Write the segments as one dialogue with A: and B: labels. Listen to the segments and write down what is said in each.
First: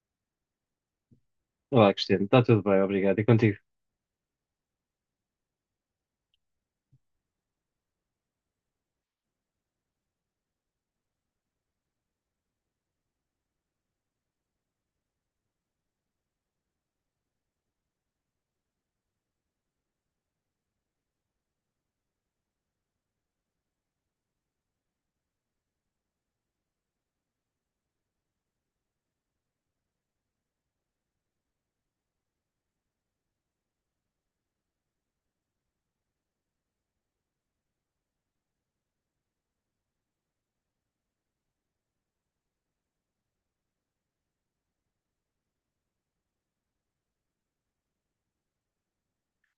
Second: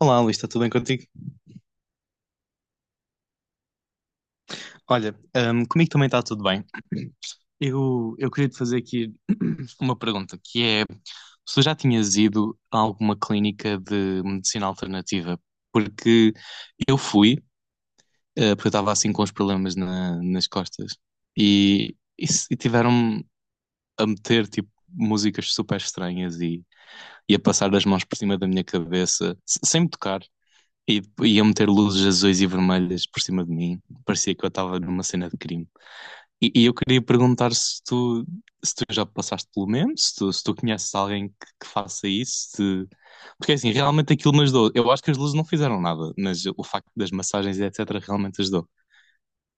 A: Olá, Luís, está tudo bem contigo?
B: Olá, Cristiano, está tudo bem, obrigado. E contigo?
A: Olha, comigo também está tudo bem. Eu queria te fazer aqui uma pergunta, que é se tu já tinhas ido a alguma clínica de medicina alternativa? Porque eu fui, porque eu estava assim com os problemas nas costas e, se- e tiveram-me a meter tipo músicas super estranhas e a passar as mãos por cima da minha cabeça, sem me tocar. E iam meter luzes azuis e vermelhas por cima de mim. Parecia que eu estava numa cena de crime. E eu queria perguntar se tu, se tu já passaste pelo mesmo, se tu conheces alguém que faça isso. Porque assim, realmente aquilo me ajudou. Eu acho que as luzes não fizeram nada, mas o facto das massagens e etc. realmente ajudou.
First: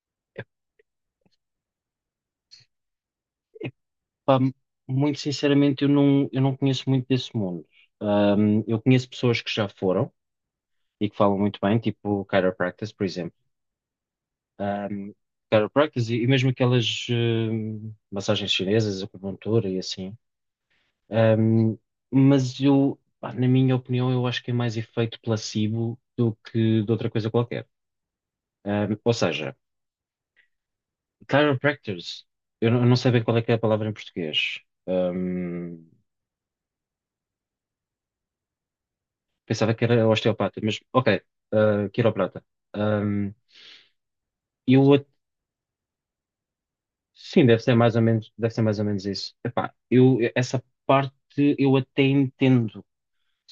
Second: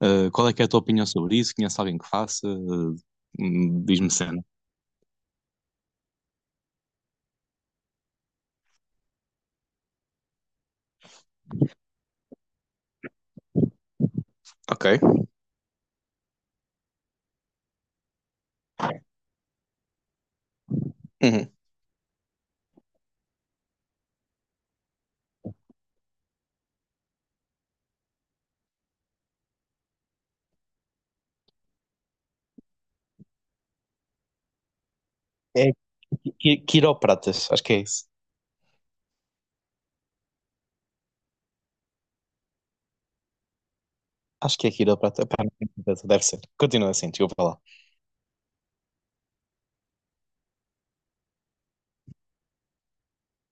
A: Ah, qual é que é a tua opinião sobre isso? Conheces alguém que faça? Diz-me
B: Pá,
A: cena.
B: muito sinceramente, eu não conheço muito desse mundo. Eu conheço pessoas que já foram e que falam muito bem, tipo chiropractors, por exemplo.
A: Ok.
B: Um, Chiropractors e mesmo aquelas massagens chinesas, acupuntura e assim.
A: Uhum.
B: Ahm, mas eu, pá, na minha opinião, eu acho que é mais efeito placebo do que de outra coisa qualquer. Ou seja, chiropractors, eu não sei bem qual é que é a palavra em português.
A: É
B: Ahm,
A: quiropratas, acho que é isso.
B: Pensava que era osteopata, mas ok, quiroprata. Ahm,
A: Acho que é
B: e o outro,
A: quiroprata. Pá, não tenho certeza, deve ser. Continua assim, desculpa
B: sim,
A: lá.
B: deve ser mais ou menos, deve ser mais ou menos isso. Epá, essa parte eu até entendo. Ou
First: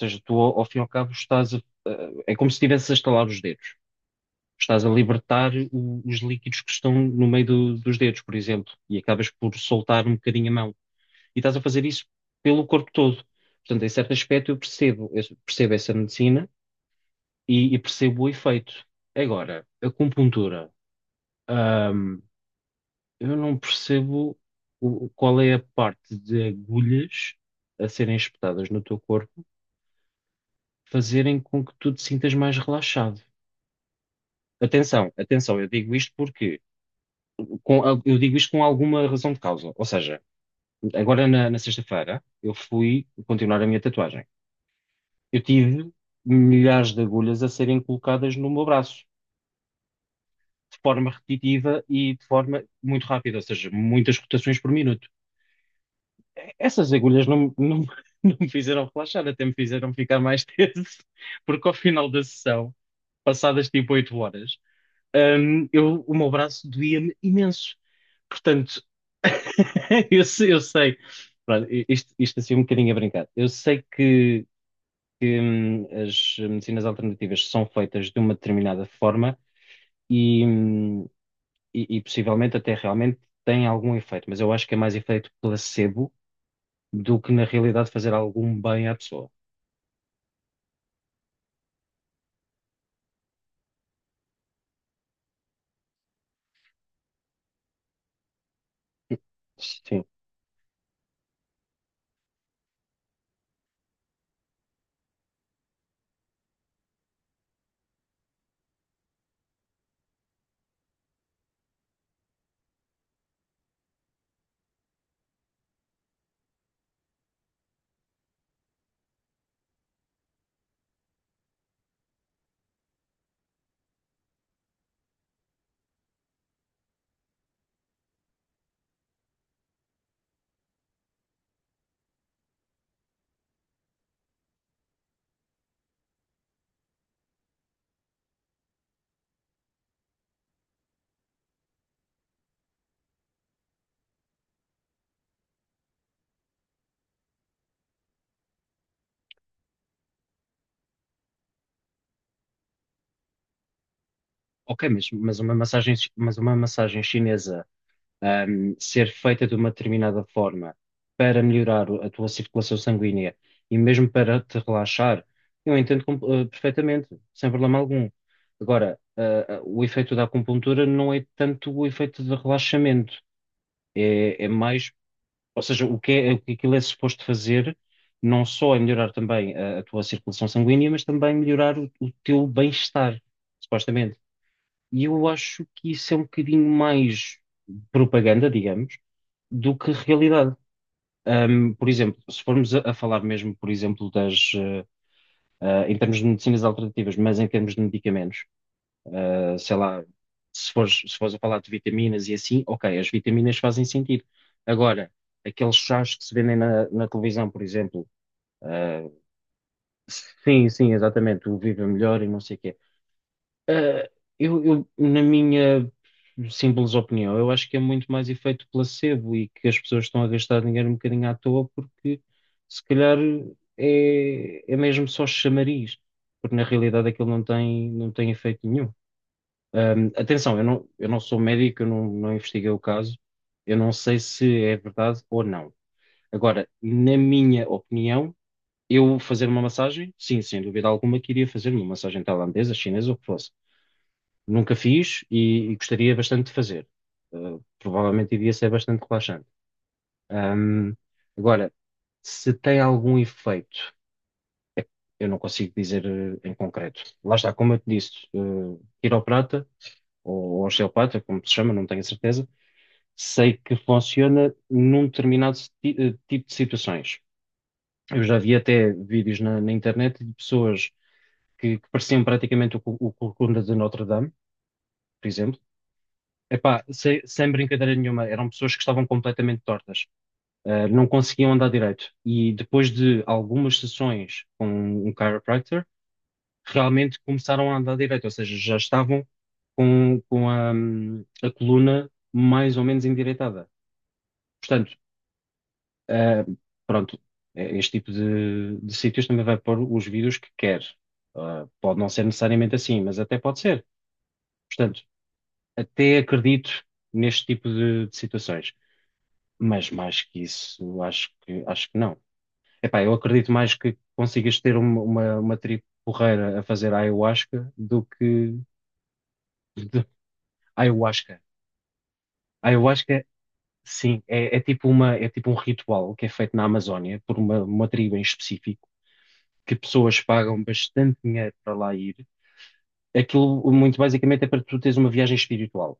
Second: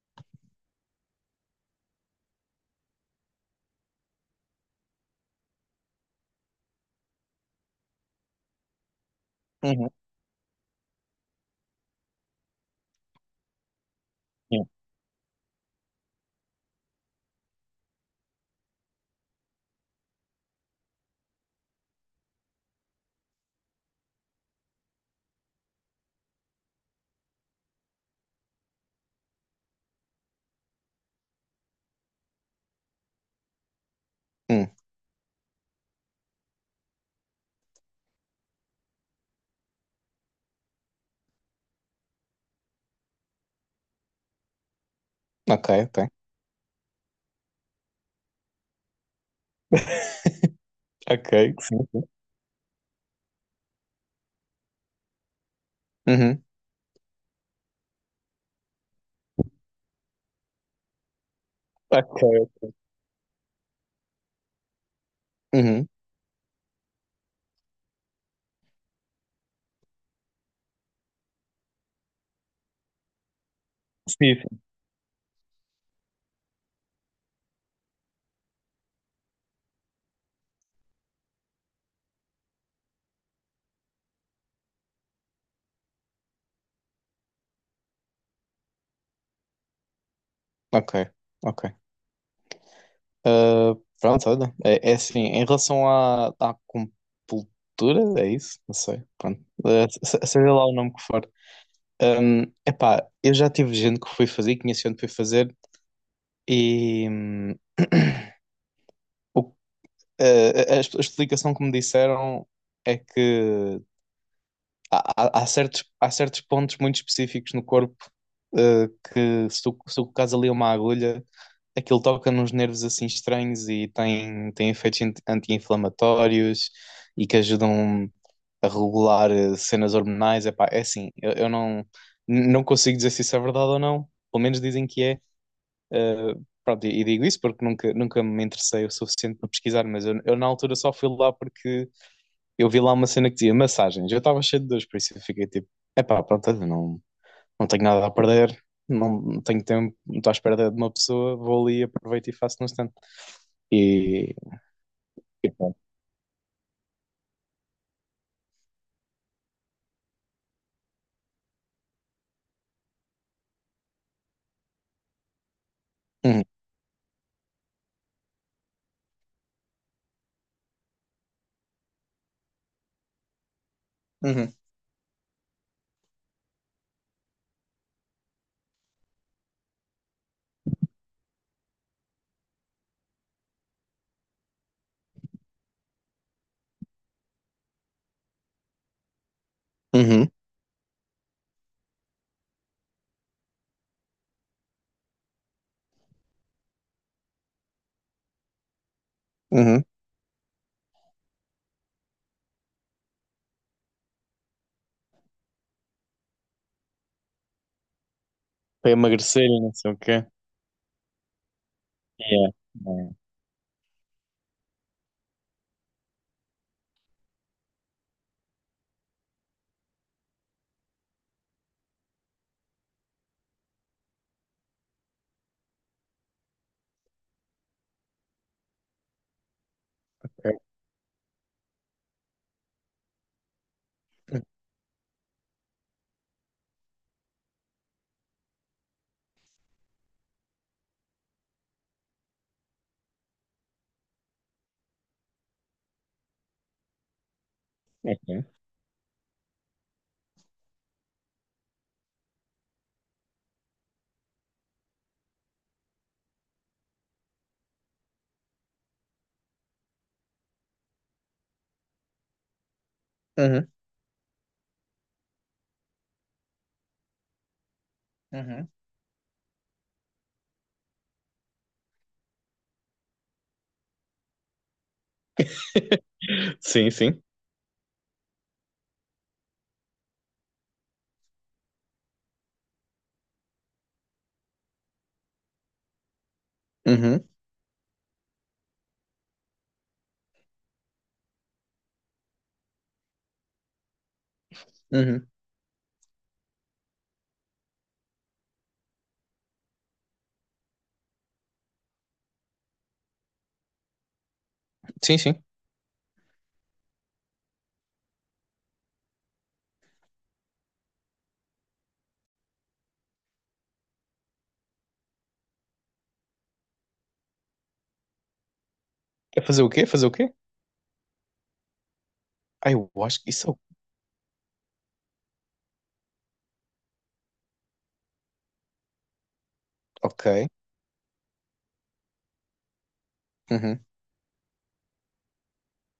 B: seja, tu ao fim e ao cabo é como se estivesse a estalar os dedos. Estás a libertar os líquidos que estão no meio dos dedos, por exemplo, e acabas por soltar um bocadinho a mão. E estás a fazer isso pelo corpo todo. Portanto, em certo aspecto eu
A: Hum,
B: percebo, eu percebo essa medicina e percebo o efeito. Agora, acupuntura. Ahm, eu não percebo qual é a parte de agulhas a serem espetadas no teu corpo fazerem com que tu te sintas mais relaxado.
A: hum,
B: Atenção, atenção, eu digo isto porque eu digo isto com alguma razão de causa. Ou seja, agora na sexta-feira eu fui continuar a minha tatuagem. Eu
A: ok,
B: tive
A: ok.
B: milhares de agulhas a serem colocadas no meu braço, de forma
A: Ok,
B: repetitiva
A: sim.
B: e de forma muito rápida, ou seja, muitas rotações por minuto.
A: Uhum,
B: Essas agulhas não me fizeram relaxar, até me fizeram ficar mais tenso, porque ao final da
A: ok.
B: sessão, passadas tipo 8 horas,
A: Uhum,
B: o meu braço doía-me imenso. Portanto, eu, sei, eu sei- pronto, isto assim um bocadinho a brincar. Eu sei
A: sim,
B: que,
A: sim.
B: que, hum, as medicinas alternativas são feitas de uma determinada forma e, hum, e possivelmente até realmente têm algum efeito, mas eu acho que é mais efeito placebo do que na realidade fazer algum bem à pessoa.
A: Ok, ok. Ah, pronto, olha. É assim, em relação à compultura, é isso? Não sei, pronto. Ah,
B: Sim,
A: se- seja lá o nome que for. Epá, eu já tive gente que foi fazer, conheci gente que foi fazer e o- uh, a explicação que me disseram é que há há certos pontos muito específicos no corpo, eh, que se tu colocares ali uma agulha, aquilo toca nos nervos assim estranhos e tem efeitos anti-inflamatórios e que ajudam a regular cenas hormonais. Epá, é assim, eu não consigo dizer se isso é verdade ou não, pelo menos dizem que é. Pronto, e digo isso porque nunca me interessei o suficiente para pesquisar, mas eu na altura só fui lá porque eu vi lá uma cena que dizia massagens. Eu estava cheio de dores, por isso eu fiquei tipo, epá, pronto, olha, não, não tenho nada a perder, não não tenho tempo, não estou à espera de uma pessoa, vou ali, aproveito e faço no stand. E,
B: ok, mas
A: e
B: uma
A: pronto.
B: massagem, mas uma massagem chinesa, ser feita de uma determinada forma para melhorar a tua circulação sanguínea e mesmo para te relaxar, eu entendo
A: Uhum,
B: perfeitamente, sem problema algum. Agora, o efeito da acupuntura não é tanto o efeito de relaxamento, é
A: uhum,
B: mais. Ou seja, o que aquilo é suposto fazer não só é melhorar também a tua circulação sanguínea, mas também melhorar o teu bem-estar, supostamente. E eu acho que isso é um bocadinho mais propaganda, digamos, do que
A: uhum,
B: realidade. Por exemplo, se formos a falar mesmo, por exemplo, em termos de medicinas alternativas, mas em termos de medicamentos, sei
A: uhum.
B: lá, se fores a falar de vitaminas e assim, ok, as vitaminas fazem sentido. Agora, aqueles chás que se vendem na televisão, por exemplo,
A: Para
B: ah,
A: emagrecer e não sei o quê.
B: sim, sim, exatamente, o Viva Melhor e não
A: Yeah.
B: sei o quê.
A: Yeah.
B: Ah, Na minha simples opinião, eu acho que é muito mais efeito placebo e que as pessoas estão a gastar dinheiro um bocadinho à toa porque se calhar é mesmo só chamariz, porque na realidade aquilo não tem efeito nenhum.
A: Ok.
B: Atenção, eu não sou médico, eu não investiguei o caso, eu não sei se é verdade ou não. Agora, na minha opinião, eu fazer uma massagem, sim, sem dúvida alguma, queria fazer uma massagem tailandesa, chinesa, ou o que fosse. Nunca fiz e gostaria bastante de fazer. Provavelmente iria ser bastante relaxante. Ahm, Agora, se tem algum efeito, eu não consigo dizer em concreto. Lá está, como eu te disse, quiroprata ou osteopata, como se chama, não tenho certeza. Sei que funciona num determinado tipo de situações. Eu já vi até vídeos na internet de pessoas que pareciam praticamente o Corcunda de Notre Dame, por exemplo. Epá,
A: Sim,
B: sem,
A: sim.
B: sem brincadeira nenhuma, eram pessoas que estavam completamente tortas, não conseguiam andar direito. E depois de algumas sessões com um chiropractor, realmente
A: Uhum,
B: começaram a andar direito, ou seja, já estavam com a coluna mais ou menos endireitada. Portanto,
A: uhum.
B: Ah, pronto, este tipo de sítios também vai pôr os vídeos que quer. Pode não ser necessariamente assim, mas até pode ser. Portanto,
A: Sim, sim.
B: até acredito neste tipo de situações. Mas mais que isso, acho que não. Epá, eu acredito mais que consigas ter uma tribo porreira a fazer ayahuasca do que
A: É fazer o quê? Fazer
B: de-
A: o quê?
B: ayahuasca.
A: Ah, eu acho
B: Ayahuasca,
A: que isso.
B: sim, é tipo um ritual que é feito na Amazónia por uma tribo em específico que pessoas
A: Ok.
B: pagam bastante dinheiro para lá ir. Aquilo,
A: Uhum.
B: muito basicamente, é para tu teres uma viagem espiritual,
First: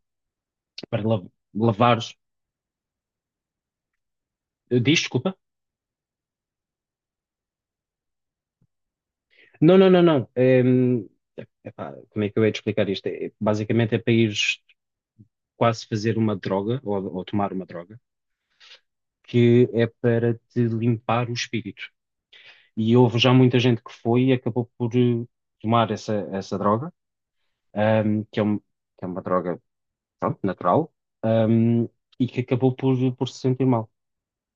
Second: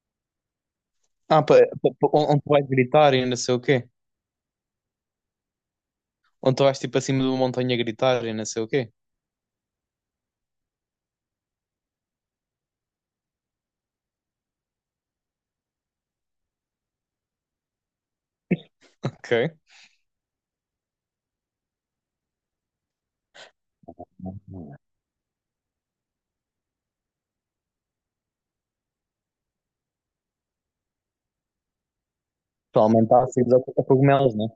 B: para
A: Ah, pa,
B: lavares.
A: Onde tu vais gritar e não sei o quê?
B: Diz, desculpa?
A: Onde tu vais tipo acima de uma montanha a gritar e não sei o quê?
B: Não, não, não, não. Como é que eu ia te explicar isto? Basicamente, é para ires quase fazer uma droga, ou tomar uma droga,
A: Ok.
B: que é para te limpar o espírito. E houve já muita gente que foi e acabou por tomar essa droga, que é uma droga, pronto, natural, hum, e que acabou
A: Para
B: por,
A: aumentar
B: por se
A: assim
B: sentir
A: os
B: mal.
A: cogumelos, né?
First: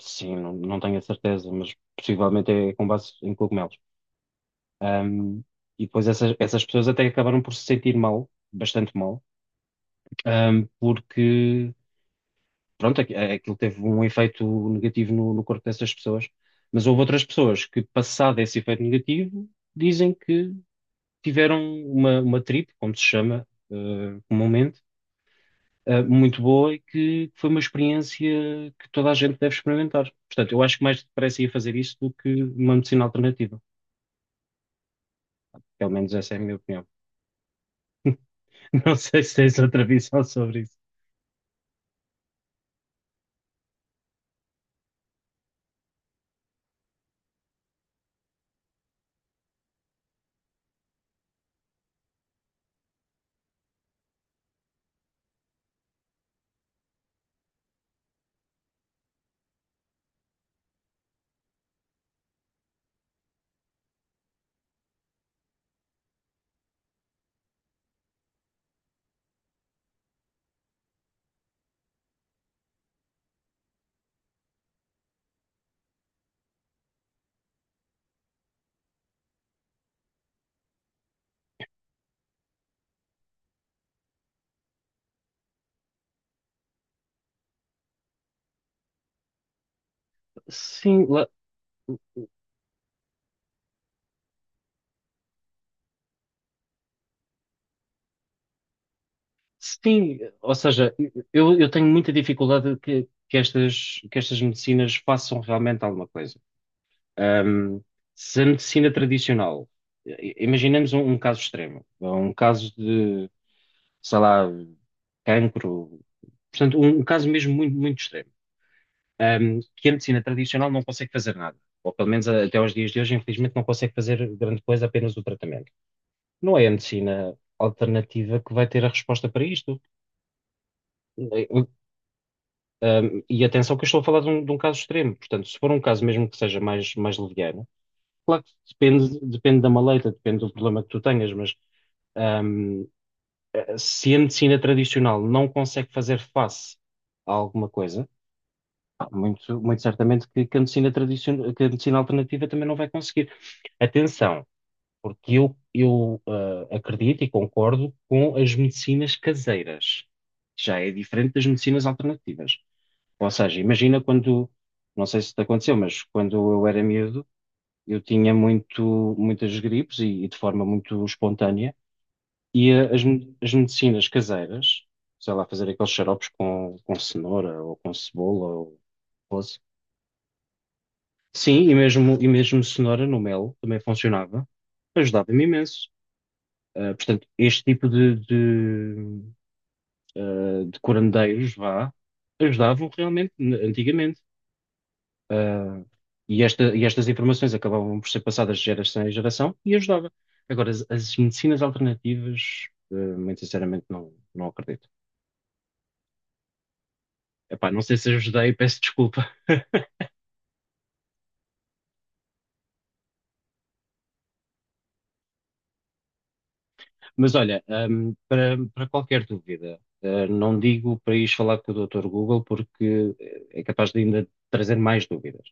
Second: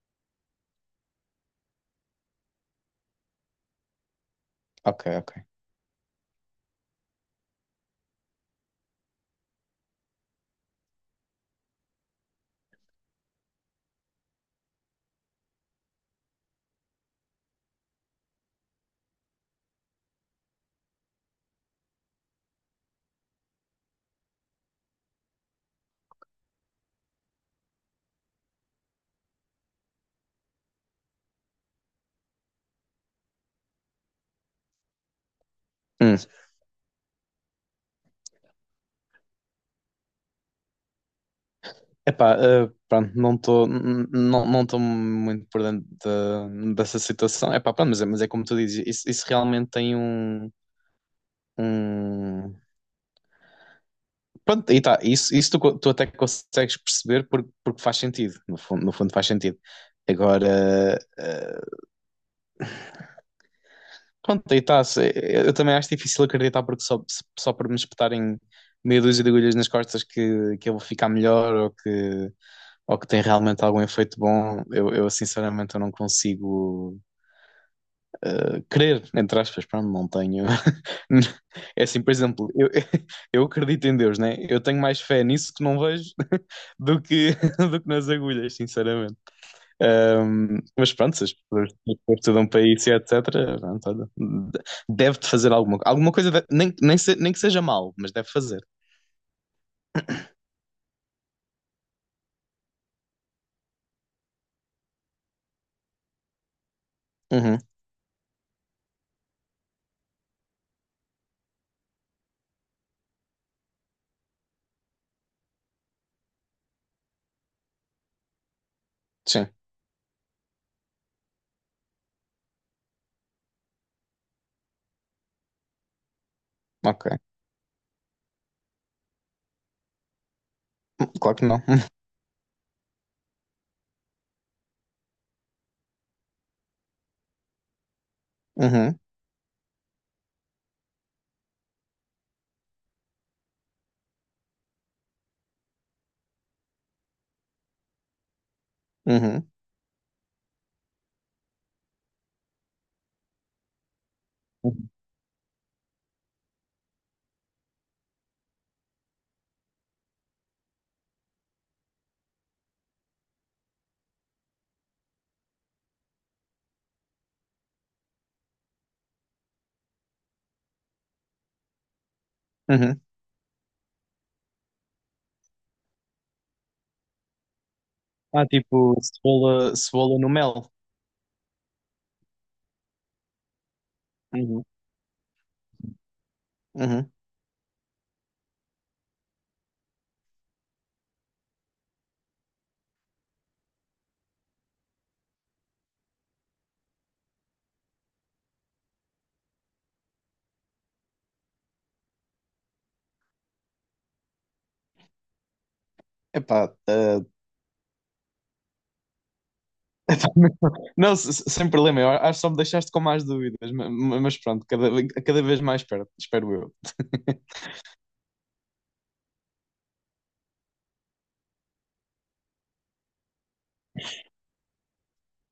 B: Sim, não, não tenho a certeza, mas possivelmente é com base em cogumelos.
A: Ok,
B: Ahm,
A: ok.
B: e depois essas pessoas até acabaram por se sentir mal, bastante mal, porque, pronto, aquilo teve um efeito negativo no corpo dessas pessoas. Mas houve outras pessoas que, passado esse efeito negativo, dizem que tiveram uma trip, como se chama, comumente muito boa e que foi uma experiência que toda a gente deve experimentar. Portanto, eu acho que mais depressa ia fazer isso do que uma medicina alternativa. Pelo menos
A: Hum.
B: essa é a minha opinião. Não sei se tens outra visão sobre isso.
A: Epá, pronto, não não estou muito por dentro dessa situação. Epá, pronto, mas é como tu dizes, isso realmente tem um, um... Pronto, e tá, isso tu, tu até consegues perceber porque, porque faz sentido, no fundo, no fundo faz sentido. Agora, pronto, aí tá, eu também acho difícil acreditar porque só, só por me espetarem meia dúzia de agulhas nas costas que eu vou ficar melhor ou que tem realmente algum efeito bom, eu sinceramente eu não consigo crer, entre aspas, pá, não tenho. É assim, por exemplo, eu, eu acredito em Deus, né? Eu tenho mais fé nisso que não vejo do que, do que nas agulhas, sinceramente. Mas
B: Sim,
A: pronto, se
B: lá-
A: as pessoas estudam para isso e etc., pronto, olha, deve-te fazer alguma, alguma coisa, nem que seja mal, mas deve fazer.
B: sim, ou seja, eu tenho muita dificuldade que estas medicinas façam realmente alguma coisa.
A: Uhum,
B: Ahm, Se a medicina tradicional, imaginemos um caso extremo, um caso de, sei lá, cancro. Portanto, um caso mesmo muito, muito extremo,
A: sim,
B: que a medicina tradicional não consegue fazer nada, ou pelo menos até aos dias de hoje, infelizmente, não consegue fazer grande coisa, apenas o tratamento. Não é a
A: ok.
B: medicina alternativa que vai ter a resposta para isto.
A: Claro que não.
B: Um, e atenção que eu estou a falar de um, caso extremo, portanto, se for um caso mesmo que seja mais, mais leviano, claro que
A: Uhum,
B: depende da maleta, depende do problema que tu tenhas, mas um, se a medicina tradicional não consegue fazer face a alguma coisa,
A: uhum,
B: muito, muito certamente que a medicina alternativa também não vai conseguir. Atenção, porque eu, eu acredito e concordo com as medicinas caseiras. Já é diferente das medicinas alternativas. Ou seja, imagina quando, não sei se te aconteceu, mas quando eu era miúdo, eu tinha muitas gripes e de forma muito espontânea,
A: uhum.
B: as medicinas caseiras, sei lá, fazer aqueles xaropes com cenoura ou com
A: Ah,
B: cebola
A: tipo,
B: ou
A: cebola, cebola no mel.
B: Sim, e mesmo cenoura no mel também funcionava,
A: Uhum,
B: ajudava-me imenso.
A: uhum.
B: Portanto, este tipo de curandeiros, vá, ajudavam realmente antigamente. Ah, e estas informações acabavam por ser passadas de geração em geração e ajudava. Agora, as medicinas alternativas, muito sinceramente, não acredito.
A: Epá, ah,
B: Epá, não sei se ajudei, peço desculpa.
A: Epá, não, sem problema, eu acho que só me deixaste com mais dúvidas, mas pronto, cada, cada vez mais perto, espero eu.
B: Mas olha, para qualquer dúvida, não digo para ires falar com o Dr. Google porque é capaz de ainda trazer mais dúvidas.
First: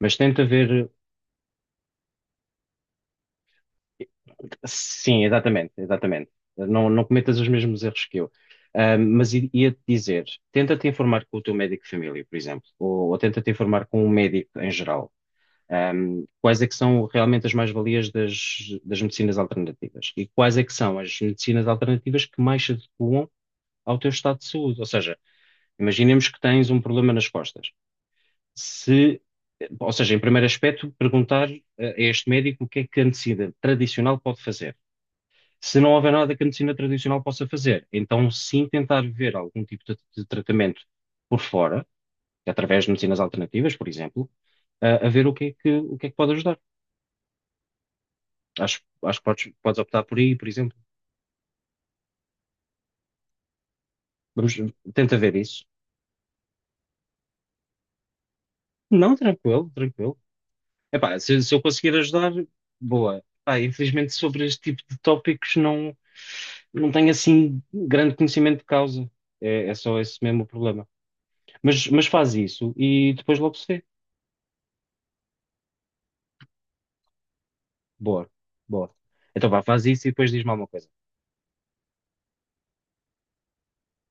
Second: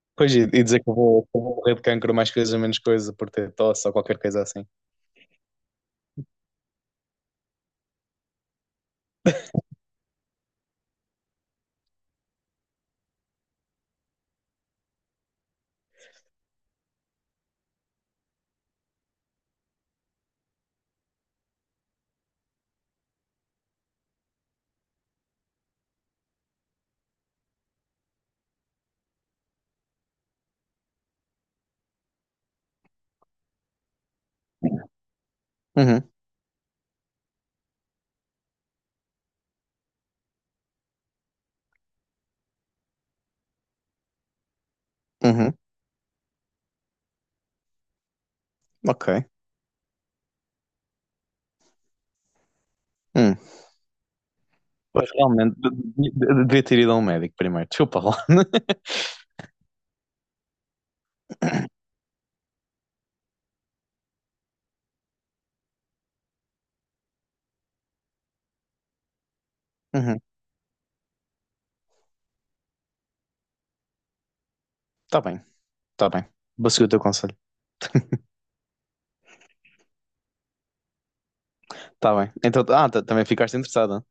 B: Mas
A: Pois,
B: tenta
A: e dizer
B: ver.
A: que que eu vou morrer de cancro mais coisa menos coisa por ter tosse ou qualquer coisa assim.
B: Sim, exatamente, exatamente. Não, não cometas os mesmos erros que eu. Mas ia-te dizer, tenta-te informar com o teu médico de família, por exemplo, ou tenta-te informar com um médico em geral. Quais é que são realmente as mais-valias das medicinas alternativas? E quais é que são as medicinas alternativas que mais se adequam ao teu estado de saúde. Ou seja, imaginemos que tens um problema nas costas. Se, Ou seja, em primeiro aspecto, perguntar a este médico o que é que a medicina tradicional pode fazer. Se não
A: Uhum,
B: houver nada que a medicina tradicional possa fazer, então sim tentar ver algum tipo de tratamento por fora, através de medicinas alternativas, por exemplo, a ver o que é
A: uhum,
B: que, o que é que pode ajudar. Acho que
A: ok.
B: podes optar por aí, por exemplo.
A: Hum.
B: Vamos,
A: Pois
B: Tenta ver
A: realmente,
B: isso.
A: devia ter ido a um médico primeiro. Desculpa lá.
B: Não, tranquilo, tranquilo. Epá, se eu conseguir ajudar, boa. Pá, infelizmente sobre este tipo de tópicos não tenho assim grande conhecimento de causa. É só
A: Uhum,
B: esse mesmo o problema. Mas faz isso e depois logo se vê.
A: tá bem, tá bem. Vou seguir o teu conselho.
B: Boa, boa. Então vá, faz isso e depois diz-me alguma coisa.
A: Tá bem. Então, também ficaste interessada.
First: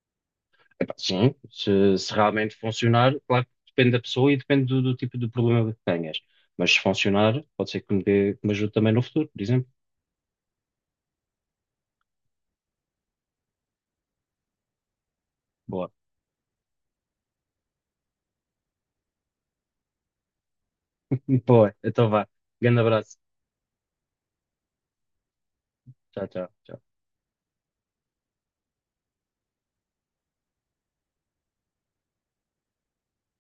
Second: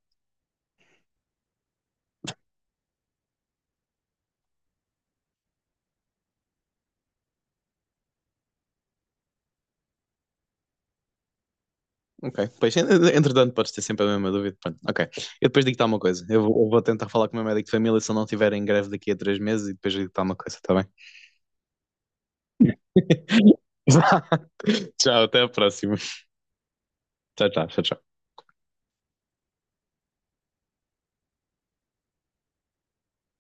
B: Epá, sim, se realmente funcionar, claro que depende da pessoa e depende do tipo de problema que tenhas. Mas se funcionar, pode ser que me ajude também no futuro, por exemplo.
A: Ok, pois, entretanto, podes ter sempre a mesma dúvida. Pronto, ok. Eu depois digo-te
B: Boa.
A: alguma coisa. Eu vou tentar falar com o meu médico de família se ele não estiver em greve daqui a 3 meses e depois digo-te alguma coisa, está bem?
B: Boa, então vá. Grande abraço.
A: Tchau, até a próxima.
B: Tchau, tchau. Tchau.
A: Tchau, tchau, tchau, tchau.